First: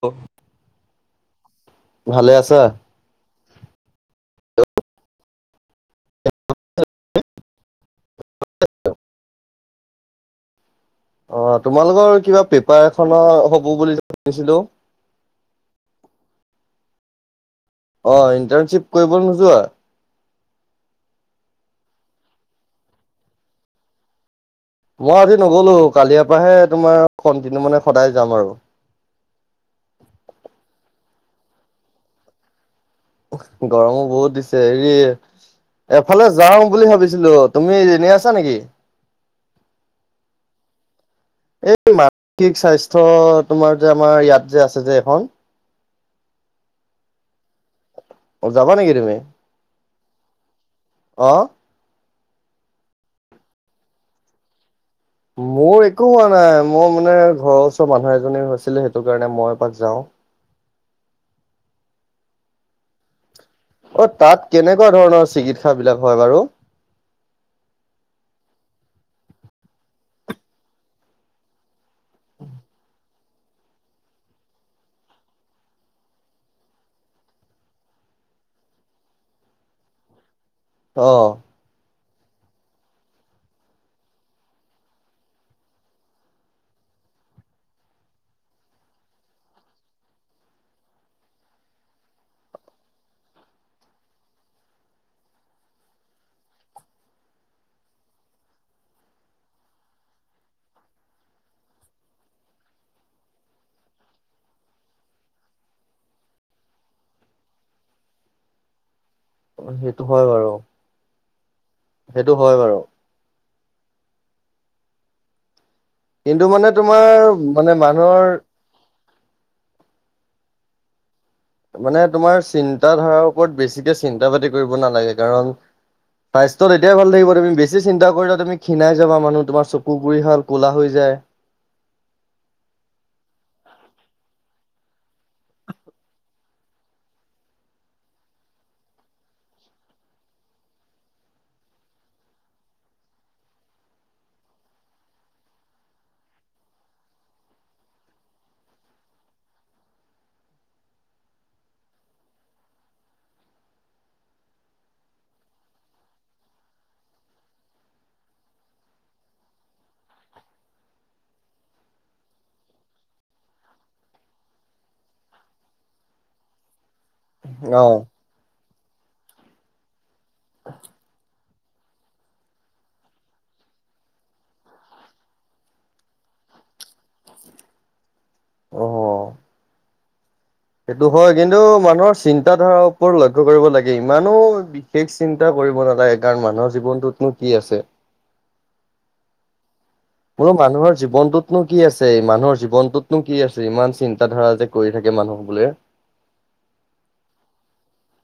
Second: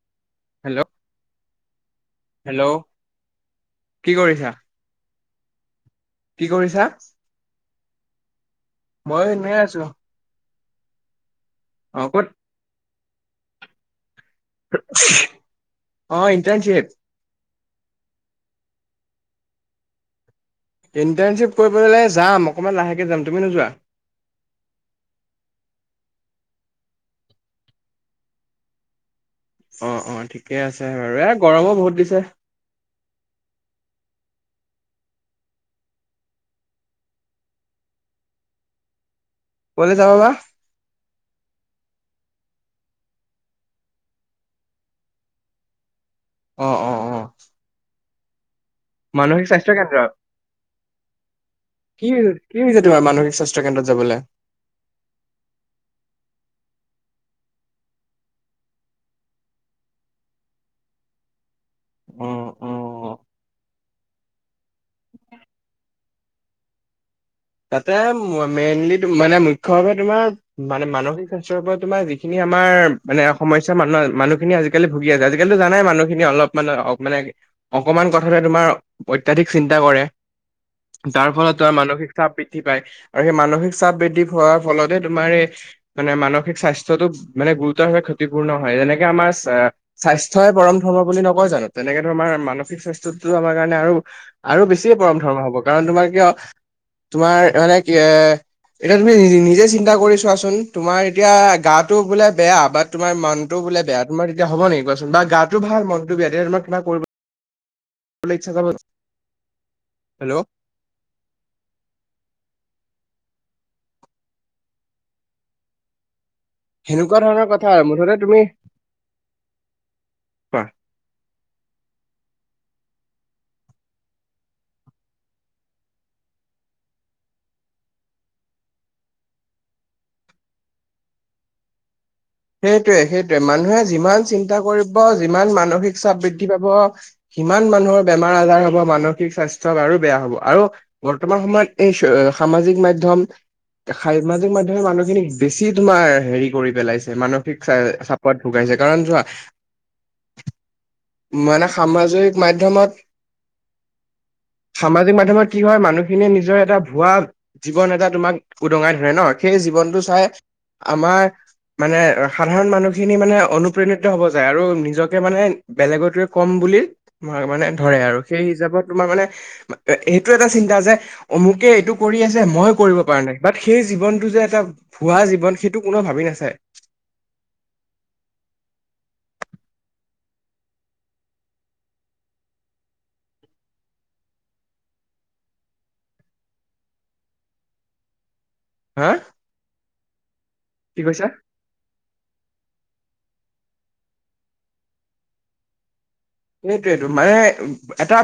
অ' hello, আছা? Hello! কি কৰিছা। [unintelligible] কি কৰিছা? মই এনেই আছোঁ। অ' অ তোমালোকৰ ক'ত কিবা পেপাৰ এখনৰ হ'ব বুলি যে, শুনিছিলোঁ। [inaudible] অ' ইণ্টাৰ্ণশ্বিপ। অ' ইণ্টাৰ্ণশ্বিপ কৰিব নোযোৱা? ইণ্টাৰ্ণশ্বিপ কৰিবলৈ যাম অকণমান লাহেকৈ যাম তুমি নোযোৱা। মই আজি নগ'লো, কালিয়াপাহে তোমাৰ কণ্টিনিউ মানে সদায় যাম আৰু। অ', অ' ঠিকে আছে বাৰু, এ গৰমো বহুত দিছে। গৰমো বহুত দিছে হেৰি এফালে যাওঁ বুলি ভাবিছিলোঁ, তুমি এনে আছা নেকি? ক'লৈ যাব বা। এই মানসিক স্বাস্থ্য তোমাৰ যে, আমাৰ ইয়াত যে, আছে যে এখন। অ', অ'। অ অ' যাব নেকি? তুমি? মানসিক স্বাস্থ্য কেন্দ্ৰ। অ কি, কি হৈছে তোমাৰ মানসিক স্বাস্থ্য কেন্দ্ৰত যাবলৈ। মোৰ একো হোৱা নাই, মোৰ মানে ঘৰৰ ওচৰৰ মানুহ এজনী হৈছিলে সেইটো কাৰণে মই এপাক যাওঁ। উম, উম। অ' তাত কেনেকুৱা ধৰণৰ চিকিৎসা বিলাক হয় বাৰু। তাতে মে-মেইনলি মানে, মুখ্য ভাৱে তোমাৰ মানে মানসিক স্বাস্থ্যৰ পৰা তোমাৰ যিখিনি আমাৰ মানে সমস্যা মানুহৰ, মানুহখিনি আজি আজি কালি ভুগি আছে। আজিকালিটো জানাই মানুহখিনি অলপানে, অ' মানে অকমান কথাতে তোমাৰ অত্যাধিক চিন্তা কৰে, অ তাৰ ফলত তোমাৰ মানসিক চাপ বৃদ্ধি পায় আৰু সেই মানসিক চাপ বৃদ্ধি হোৱাৰ ফলতে তোমাৰ এই মানে মানসিক স্বাস্থ্যটো মানে গুৰুতৰ ভাৱে ক্ষতিপূৰ্ণ হয়, যেনেকে আমাৰ চা স্বাস্থ্যই পৰম ধৰ্ম বুলি নকয় জানোঁ। তেনেকে তোমাৰ মানসিক স্বাস্থ্য আমাৰ কাৰণে আৰু আৰু বেছিয়ে পৰম ধৰ্ম হ'ব। কাৰণ তোমাৰ কিয় তোমাৰ মানে কি এ এতিয়া তুমি নি-নিজে চিন্তা কৰি চোৱাচোন, তোমাৰ এতিয়া গাটো বোলে বেয়া, বাত তোমাৰ মনতটো বোলে বেয়া, তোমাৰ তেতিয়া হ'ব নেকি কোৱাচোন বা গাটো ভাল মনতটো বেয়া, তেতিয়া তোমাৰ কিবা কৰিব পুলিচ [inaudible] অ' সেইটো হয় বাৰু। সেইটো হয় বাৰু। কিন্তু মানে সেনেকুৱা তোমাৰ, ধৰণৰ কথা মানে আৰু মুঠতে মানুহৰ তুমি কোৱা। মানে তোমাৰ চিন্তা ধাৰাৰ ওপৰত বেছিকে চিন্তা পাতি কৰিব নালাগে, কাৰণ স্বাস্থ্য তেতিয়াহে ভাল থাকিব, তুমি বেছি চিন্তা কৰিলে তুমি ক্ষিনাই যাবা, মানে তোমাৰ চকু গুৰি হাল ক'লা হৈ যায়। সেইটোৱে সেইটোৱে মানুহে যিমান চিন্তা কৰিব, যিমান মানসিক চাপ বৃদ্ধি পাব সিমান মানুহৰ বেমাৰ আজাৰ হ'ব মানসিক স্বাস্থ্য আৰু বেয়া হ'ব। আৰু বৰ্তমান সময়ত এই সামাজিক মাধ্যম-। সামাজিক মাধ্যমে মানুহখিনিক বেছি তোমাৰ হেৰি কৰি পেলাইছে। মানসিক চ চাপত ভুকাইছে কাৰণ চোৱা-। মানে সামাজিক মাধ্যমত-। সামাজিক মাধ্যমত কি হয় মানুহখিনিয়ে নিজৰ এটা ভুৱা-। জীৱন এটা তোমাক উদঙাই ধৰে ন সেই জীৱনটো চাই আমাৰ-। মানে সাধাৰণ মানুহখিনি মানে অনুপ্ৰেণিত হ'ব যায় আৰু নিজকে মানে বেলেগটোৱে ক'ম বুলি-। তোমাৰ মানে অ', ধৰে আৰু সেই হিচাপত তোমাৰ মানে সেইটো এটা চিন্তা যে-। অমুকে এইটো কৰি আছে মই কৰিব পৰা নাই। বাট সেই জীৱনটো যে এটা-। ভুৱা জীৱন সেইটো কোনেও ভাবি নাচায়। অ। সেইটো হয়। কিন্তু মানুহৰ চিন্তাধাৰাৰ ওপৰত লক্ষ্য কৰিব লাগে। ইমানো। বিশেষ চিন্তা কৰিব নালাগে। কাৰণ মানুহৰ জীৱনটোতনো কি আছে। হা। হ'লো মানুহৰ কি কৈছা? জীৱনটোত, নো কি আছে? এই মানুহৰ জীৱনটোতনো কি আছে? ইমান চিন্ত ধাৰা যে কৰি থাকে মানুহ বোৰে। সেইটোইটো মানে। এটা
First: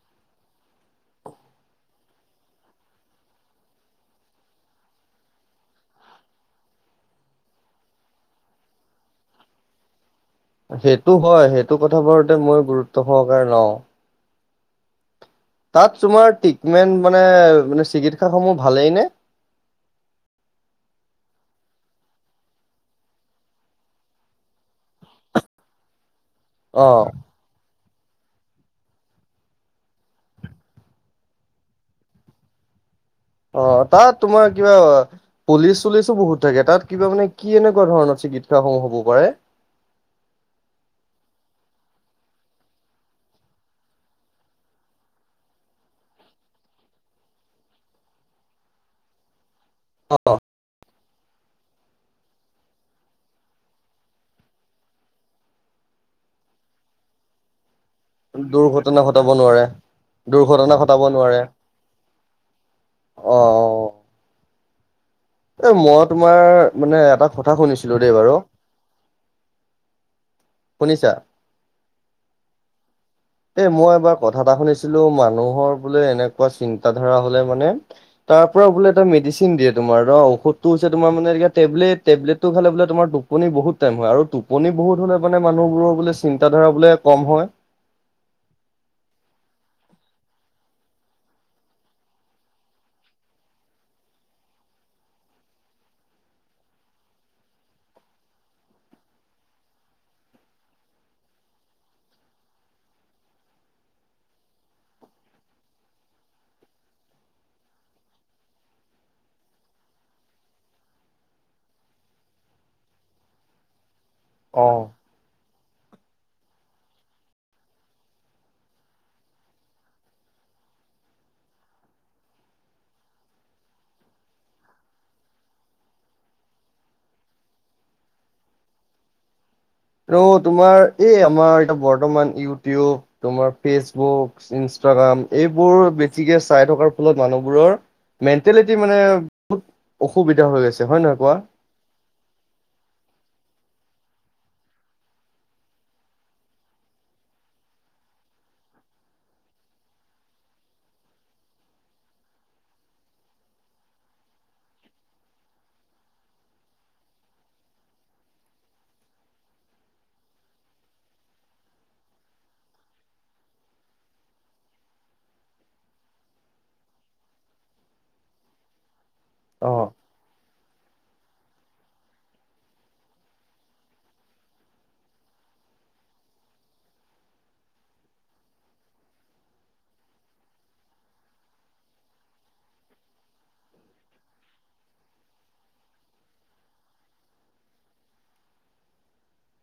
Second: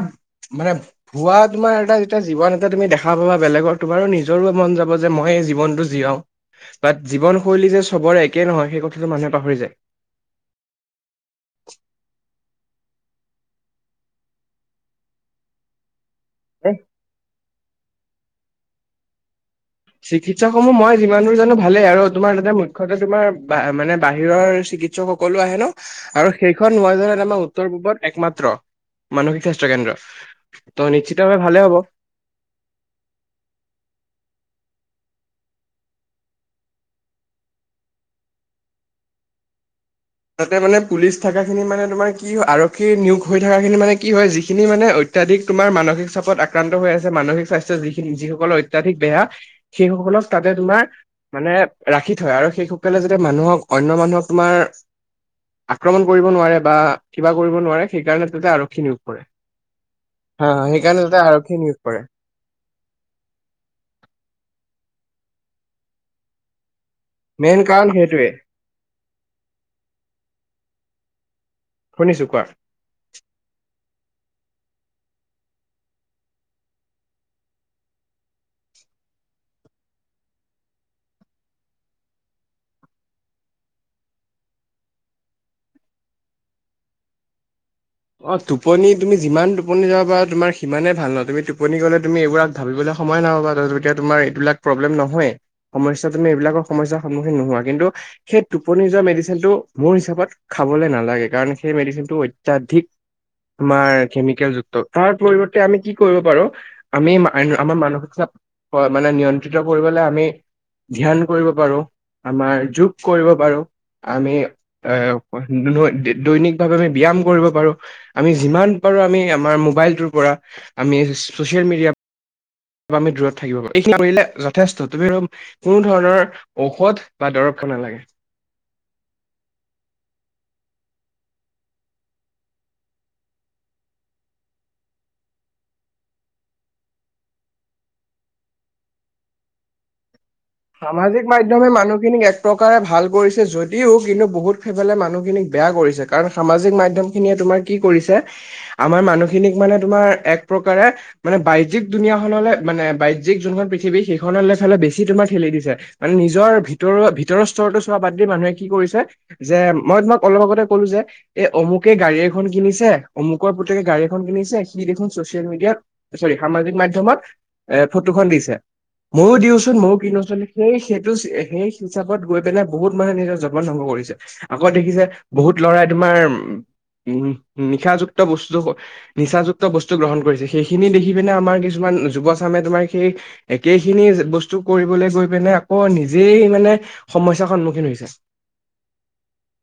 মানে, হোৱা তোমাৰ এটা যেতিয়া জীৱন এটা তুমি দেখা পাবা বেলেগৰ, তোমাৰো নিজৰো মন যাব যে মই জীৱনটো,। যি হওক। বাত জীৱনশৈলী যে চবৰে একে নহয় সেই কথাটো মানুহে পাহৰি যায়। সেইটো হয়। সেইটো কথাবোৰতে মই গুৰুত্ব সহকাৰে লওঁ। তাত তোমাৰ, এ ট্ৰিটমেন্ট মানেে চিকিৎসা সমূহ ভালেই নে? চিকিৎসা সমূহ মই যিমান দূৰ জানো ভালেই, আৰু তোমাৰ তাতে মুক্ষকে তোমাৰ মানে বাহিৰৰ চিৎ। উৎস সকলো আহে ন, আৰু সেইখন অ', মইজনাত আমাৰ। উত্তৰ-পূ্বত একমাত্ৰ মানসিক স্বাস্থ্য কেন্দ্ৰ, ত' নিশ্চিতভাৱে ভালে হ'ব। অ', তাত তোমাৰ কিবা, পুলিছ-চোলিছ বহুত থাকে। তাত কিবা মানে কি এনেকুৱা ধৰণৰ চিকিৎসাসমূহ হ'ব পাৰে? তাতে মানে পুলিছ থকা খিনি মানে তোমাৰ কি আৰক্ষী নিয়োগ হৈ থকা খিনি মানে কি হয় যিখিনি মানে। অত্যাধিক তোমাৰ মানসিক চাপত আক্ৰান্ত হৈ আছে মানসিক স্বাস্থ্য যিখিনি যিসকলৰ অত্যাধিক বেয়া। সেইসকলৰ অ', তাত। যে তোমাৰ মানে ৰাখি থয় আৰু সেইসকলে যা মানুহক অনয় মানুহক তোমাৰ। আক্ৰমণ কৰিব নোৱাৰে বা কিবা কৰিব নোৱাৰে সেইকাৰণে তাতে আৰক্ষী দুৰ্ঘটনা নিয়োগ ঘটাব কৰে। নোৱাৰে হা দুৰ্ঘটনা ঘটাব সেইকাৰণে যাতে নোৱাৰে। আৰক্ষীয়ে নিয়োগ কৰে। অ', অ। এ মই তোমাৰ মানে এটা কথা মেইন কাৰণ শুনিছিলোঁ দেই সেইটোৱে বাৰু, শুনিছা? শুনিছো কোৱা। এই মই এবাৰ কথা এটা শুনিছিলোঁ মানুহৰ বোলে এনেকুৱা চিন্তা ধাৰা হ'লে মানে। তাৰ পৰাৰা বোলে এটা মেডিচিন দিয়েোমাৰ ষধটো হৈছে তোমাৰ মানে এতিলেট টবলেটো খালে বোলে তোম। টোপনি বহুত টাইম হয় আৰু টোপনি বহুত হ'লে মানে মানুহবোৰৰ বোলে চিন্তাধাৰা বোলে কম হয়। অ টোপনি তুমি যিমান টোপনি যাবা পাৰা তোমাৰ সিমানে ভাল নহ তুমি টোপনি গ'লে তুমি এইবোৰাক। ভাবিবলৈ সময় নাইহ'বা ততিয়া তোমাৰ এইবিলাক প্ৰব্লেম নহয়েই। সমস্যা তুমি এইবিলাকৰ সমস্যাৰ সন্মুখীন নোহোৱা কিন্তু। সেই টোপনি যোৱা মেডিচিন টো মোৰ হিচাপত খাবলৈ নালাগে কাৰণ সেই মেডিচিন টো অত্যাধিক। আমাৰ কেমিকেল যুক্ত তাৰ পৰিৱৰ্তে আমি কি কৰিব পাৰো। আমি আমাৰ মানসিক চাপ মানে নিয়ন্ত্ৰিত কৰিবলৈ আমি। ধ্যান কৰিব পাৰো, আমাৰ যোগ কৰিব পাৰো। আমি অ'। এ দুনৈ দৈনিক ভাৱে আমি ব্যায়াম কৰিব পাৰো। আমি যিমান পাৰো আমি আমাৰ মোবাইলটোৰ পৰা আমি চচিয়েল মিডিয়া আমি দূৰত থাকিব পাৰো। এইখিনি কৰিলে যথেষ্ট তুমি আৰু কোনো ধৰণৰ ঔষধ বা দৰব খাব নালাগে। আৰু তোমাৰ এই আমাৰ এতিয়া বৰ্তমান ইউটিউব তোমাৰ ফেচবুক, ইনষ্টাগ্ৰাম এইবোৰ বেছিকে চাই থকাৰ ফলত মানুহবোৰৰ মেণ্টেলিটি মানে অসুবিধা হৈ গৈছে হয় নহয় সামাজিক কোৱা? মাধ্যমে মানুহখিনিক এক প্ৰকাৰে ভাল কৰিছে যদিও কিন্তু বহুত সেইফালে মানুহখিনিক বেয়া কৰিছে, কাৰণ সামাজিক মাধ্যমখিনিয়ে তোমাৰ কি কৰিছে আমাৰ মানুহখিনিক মানে তোমাৰ এক প্ৰকাৰে মানে বাজ্যিক দুুনীয়াখনলৈ মানে বাজ্যিক যোনখন পৃথিৱী সেইখনলৈ ফালে বেছি তোমাৰ ঠেলি দিছে, মানে নিজৰ ভিতৰৰ ভিতৰৰ স্তৰতো চোৱা বাদ দি মানুহে কি কৰিছে যে মই তোমাক অলপ আগতে কলো যে এ অমুকে গাড়ী এখন কিনিছে, অমুকৰ পুতেকে গাড়ী এখন কিনিছে সি দেখোন চচিয়েল মিডিয়াত চৰি সামাজিক মাধ্যমত এ ফটোখন দিছে, ময়ো দিওঁচোন অ'। মইও কিনো সেই সেইটো সেই হিচাপত গৈ পেলাই বহুত মানুহে নিজৰ জীৱন ধ্বংস কৰিছে। আকৌ দেখিছে বহুত ল'ৰাই তোমাৰ উম উম নিশাযুক্ত বস্তু নিচাযুক্ত বস্তু গ্ৰহণ কৰিছে, সেইখিনি দেখি পিনে আমাৰ কিছুমান যুৱচামে তোমাৰ সেই একেখিনি বস্তু কৰিবলৈ গৈ পিনে আকৌ নিজেই মানে সমস্যাৰ সন্মুখীন হৈছে।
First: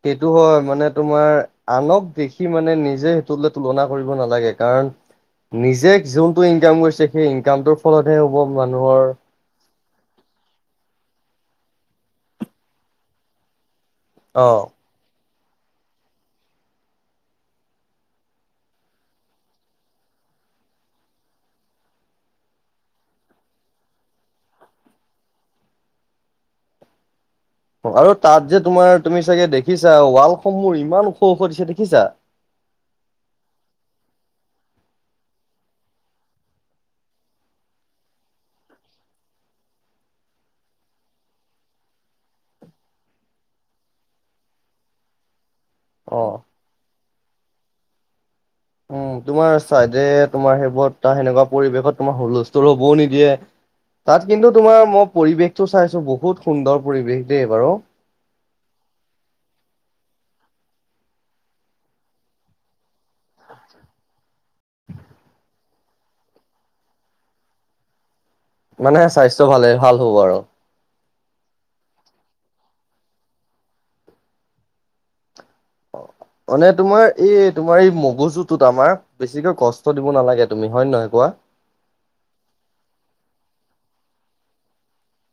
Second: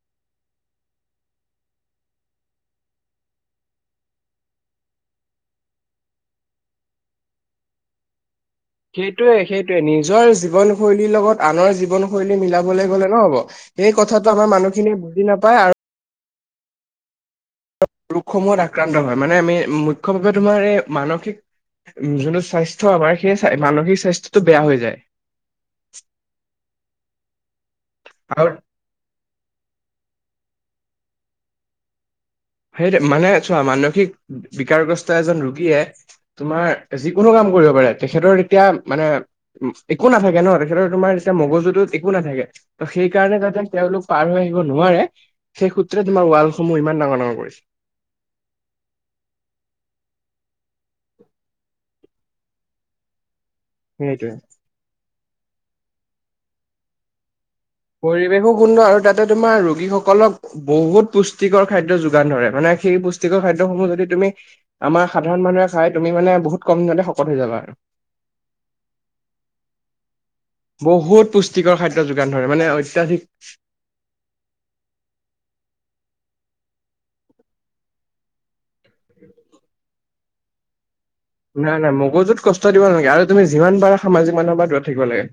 সেইটো হয়, মানে তোমাৰ আনক দেখি মানে নিজে সেইটোলে তুলনা কৰিব নালাগে কাৰণ নিজে যোনটো ইনকাম কৰিছে সেই ইনকামটো ফলত হে হব মানুহৰ সেইটোৱে সেইটোৱে নিজৰ জীৱনশৈলীৰ লগত আনৰ জীৱনশৈলী মিলাবলে গলে নহব। এই কথাটো অ আমাৰ মানুহখিনিয়ে বুজি নাপায় আৰু ৰোগসমূহত আক্ৰান্ত হয়, মানে আমি মুখ্য ভাৱে তোমাৰ এই মানসিক উম যোনটো স্বাস্থ্য আমাৰ সেই মানসিক স্বাস্থ্যটো বেয়া হৈ যায়। আৰু তাত যে তোমাৰ তুমি চাগে দেখিছা ৱালসমূহ ইমান ওখ ওখ দিছে দেখিছা। সেইটোৱে মানে চোৱা মানসিক বিকাৰগ্ৰস্ত এজন ৰোগীয়ে তোমাৰ যিকোনো কাম কৰিব পাৰে, তেখেতৰ এতিয়া মানে একো নাথাকে ন তেখেতৰ তোমাৰ এতিয়া মগজুটোত একো নাথাকে। ত' সেই কাৰণে যাতে তেওঁলোক পাৰ হৈ আহিব নোৱাৰে সেই সূত্ৰে অ তোমাৰ ৱালসমূহ ইমান ডাঙৰ ডাঙৰ কৰিছে। উম তোমাৰ ছাইডে তোমাৰ সেইবোৰ তা সেনেকোৱা পৰিৱেশত তোমাৰ হুলস্থ টোল হবও নিদিয়ে, তাত সেইটোৱে কিন্তু তোমাৰ ম পৰিৱেশটো চাইছো বহুত সুন্দৰ পৰিৱেশ দেই বাৰু। পৰিৱেশো সুন্দৰ আৰু তাতে তোমাৰ ৰোগীসকলক বহুত পুষ্টিকৰ খাদ্য যোগান ধৰে, মানে সেই পুষ্টিকৰ খাদ্যসমূহ যদি তুমি আমাৰ সাধাৰণ মানুহে খায় তুমি মানে বহুত কম দিনতে শকত হৈ যাবা আৰু। মানে স্বাস্থ্য ভালে ভাল হ'ব আৰু। বহুত পুষ্টিকৰ খাদ্য যোগান ধৰে মানে অত্যাধিক! অ মানে তোমাৰ এই তোমাৰ এই মগজুটোত আমাৰ বেছিকে কচ ত দিব নালাগে তুমি। হয় নে নহয় কোৱা? নাই নাই মগজুত কষ্ট দিব নালাগে, আৰু তুমি যিমান পাৰা সামাজিক মাধ্যমৰ পৰা দূৰত থাকিব লাগে।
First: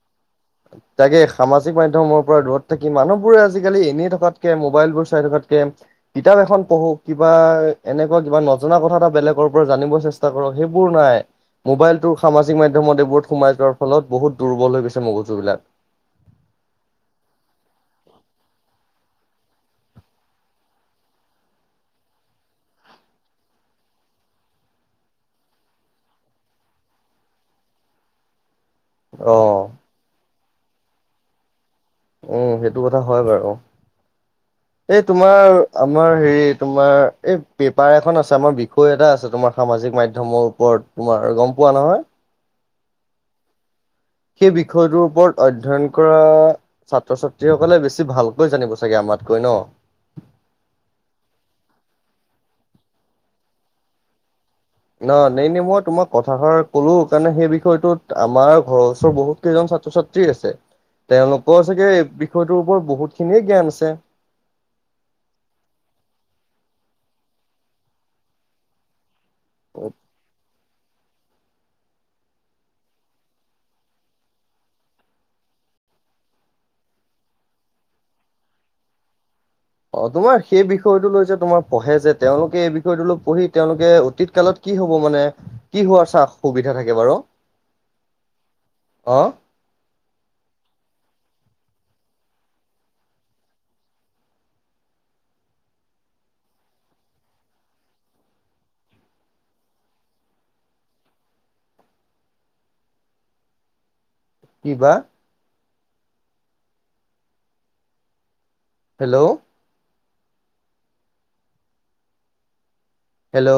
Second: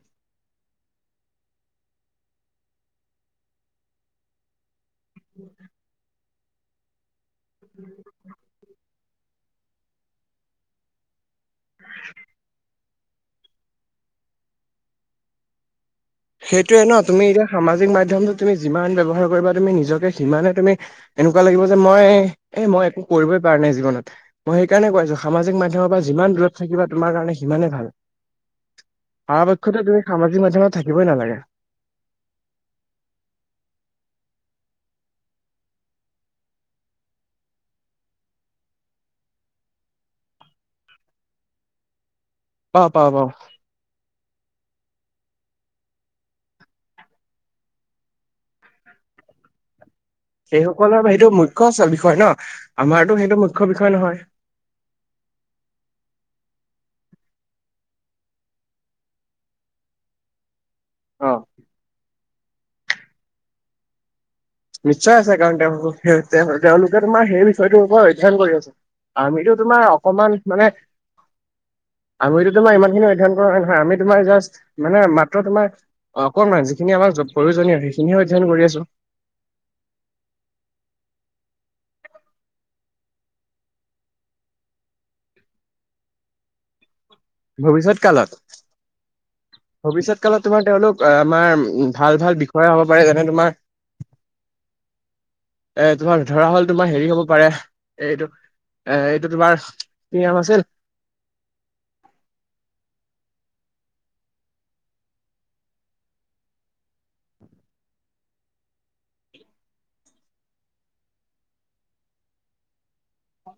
তাকে সামাজিক মাধ্যমৰ পৰা দূৰত থাকি মানুহ বোৰে আজিকালি এনেই থকাতকে মোবাইলবোৰ চাই থকাতকে কিতাপ এখন পঢ়ো কিবা এনে কিবা নজনা কথা এটা বেলেগৰ পৰা জানিব চেষ্টা কৰক সেইবোৰ নাই, মোবাইলটোৰ সামাজিক মা ধ্যমত সোমাই যোৱাৰ ফলত বহুত দুৰ্বল হৈ গৈছে মগজু বিলাক। সেইটোৱে ন তুমি এতিয়া সামাজিক মাধ্যমটো তুমি যিমান ব্যৱহাৰ কৰিবা তুমি নিজকে সিমানে তুমি এনেকোৱা লাগিব যে মই এ মই একো কৰিবই পৰা নাই জীৱনত। মই সেইকাৰণে কৈ আছো সামাজিক মাধ্যমৰ পৰা যিমান দূৰত থাকিবা তোমাৰ কাৰণে সিমানেই ভাল। অ', পৰাপক্ষতে তুমি সামাজিক মাধ্যমত থাকিবই নালাগে। উম সেইটো কথা হয় বাৰু। [inaudible] এই তোমাৰ আমাৰ হেৰি তোমাৰ এই পেপাৰ এখন আছে আমাৰ বিষয় এটা আছে তোমাৰ সামাজিক মাধ্যমৰ ওপৰত তোমাৰ গম পোৱা নহয়? অঁ পাওঁ পাওঁ। সেই বিষয়টোৰ ওপৰত অধ্যয়ন কৰা ছাত্ৰ ছাত্ৰীসকলে বেছি ভালকৈ জানিব চাগে আমাতকৈ ন। সেইসকলৰ সেইটো মুখ্য বিষয় ন আমাৰতো সেইটো মুখ্য বিষয় নহয়। না নেইনে মই তোমাক কথাষাৰ ক'লো কাৰণে সেই বিষয়টো আমাৰ ঘৰৰ ওচৰ বহুত কেইজন ছাত্ৰ ছাত্ৰী আছে অ তেওঁলোকৰ চাগে বিষয়টোৰ ওপৰত বহুত খিনিয়ে জ্ঞান আছে। নিশ্চয় আছে কাৰণ তেওঁলোক তেওঁলোকে তোমাৰ সেই বিষয়টোৰ ওপৰত অধ্যয়ন কৰি আছে আমিতো তোমাৰ অকমান মানে আমিতো তোমাৰ ইমান খিনি অধ্যয়ন কৰা নাই নহয় আমি তোমাৰ জাষ্ট মানে মাত্ৰ তোমাৰ অ অকনমান যিখিনি আমাক প্ৰয়োজনীয় সেইখিনিয়ে অধ্যয়ন কৰি আছো। অ' তোমাৰ সেই বিষয়টো লৈ যে তোমাৰ পঢ়ে যে তেওঁলোকে এই বিষয়টো লৈ পঢ়ি তেওঁলোকে অতীত কালত কি হ'ব মানে কি হোৱাৰ সুবিধা থাকে বাৰু? ভৱিষ্যত কালত অ ভৱিষ্যত কালত তোমাৰ তেওঁলোক আমাৰ ভাল ভাল বিষয়া হ'ব পাৰে যেনে তোমাৰ এ তোমাৰ ধৰা হ'ল তোমাৰ হেৰি হ'ব পাৰে এইটো এ এইটো তোমাৰ কি নাম আছিল কিবা হেল্ল'! হেল্ল'!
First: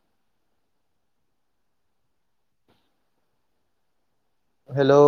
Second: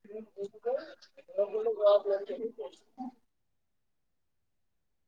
[unintelligible] হেল্ল'!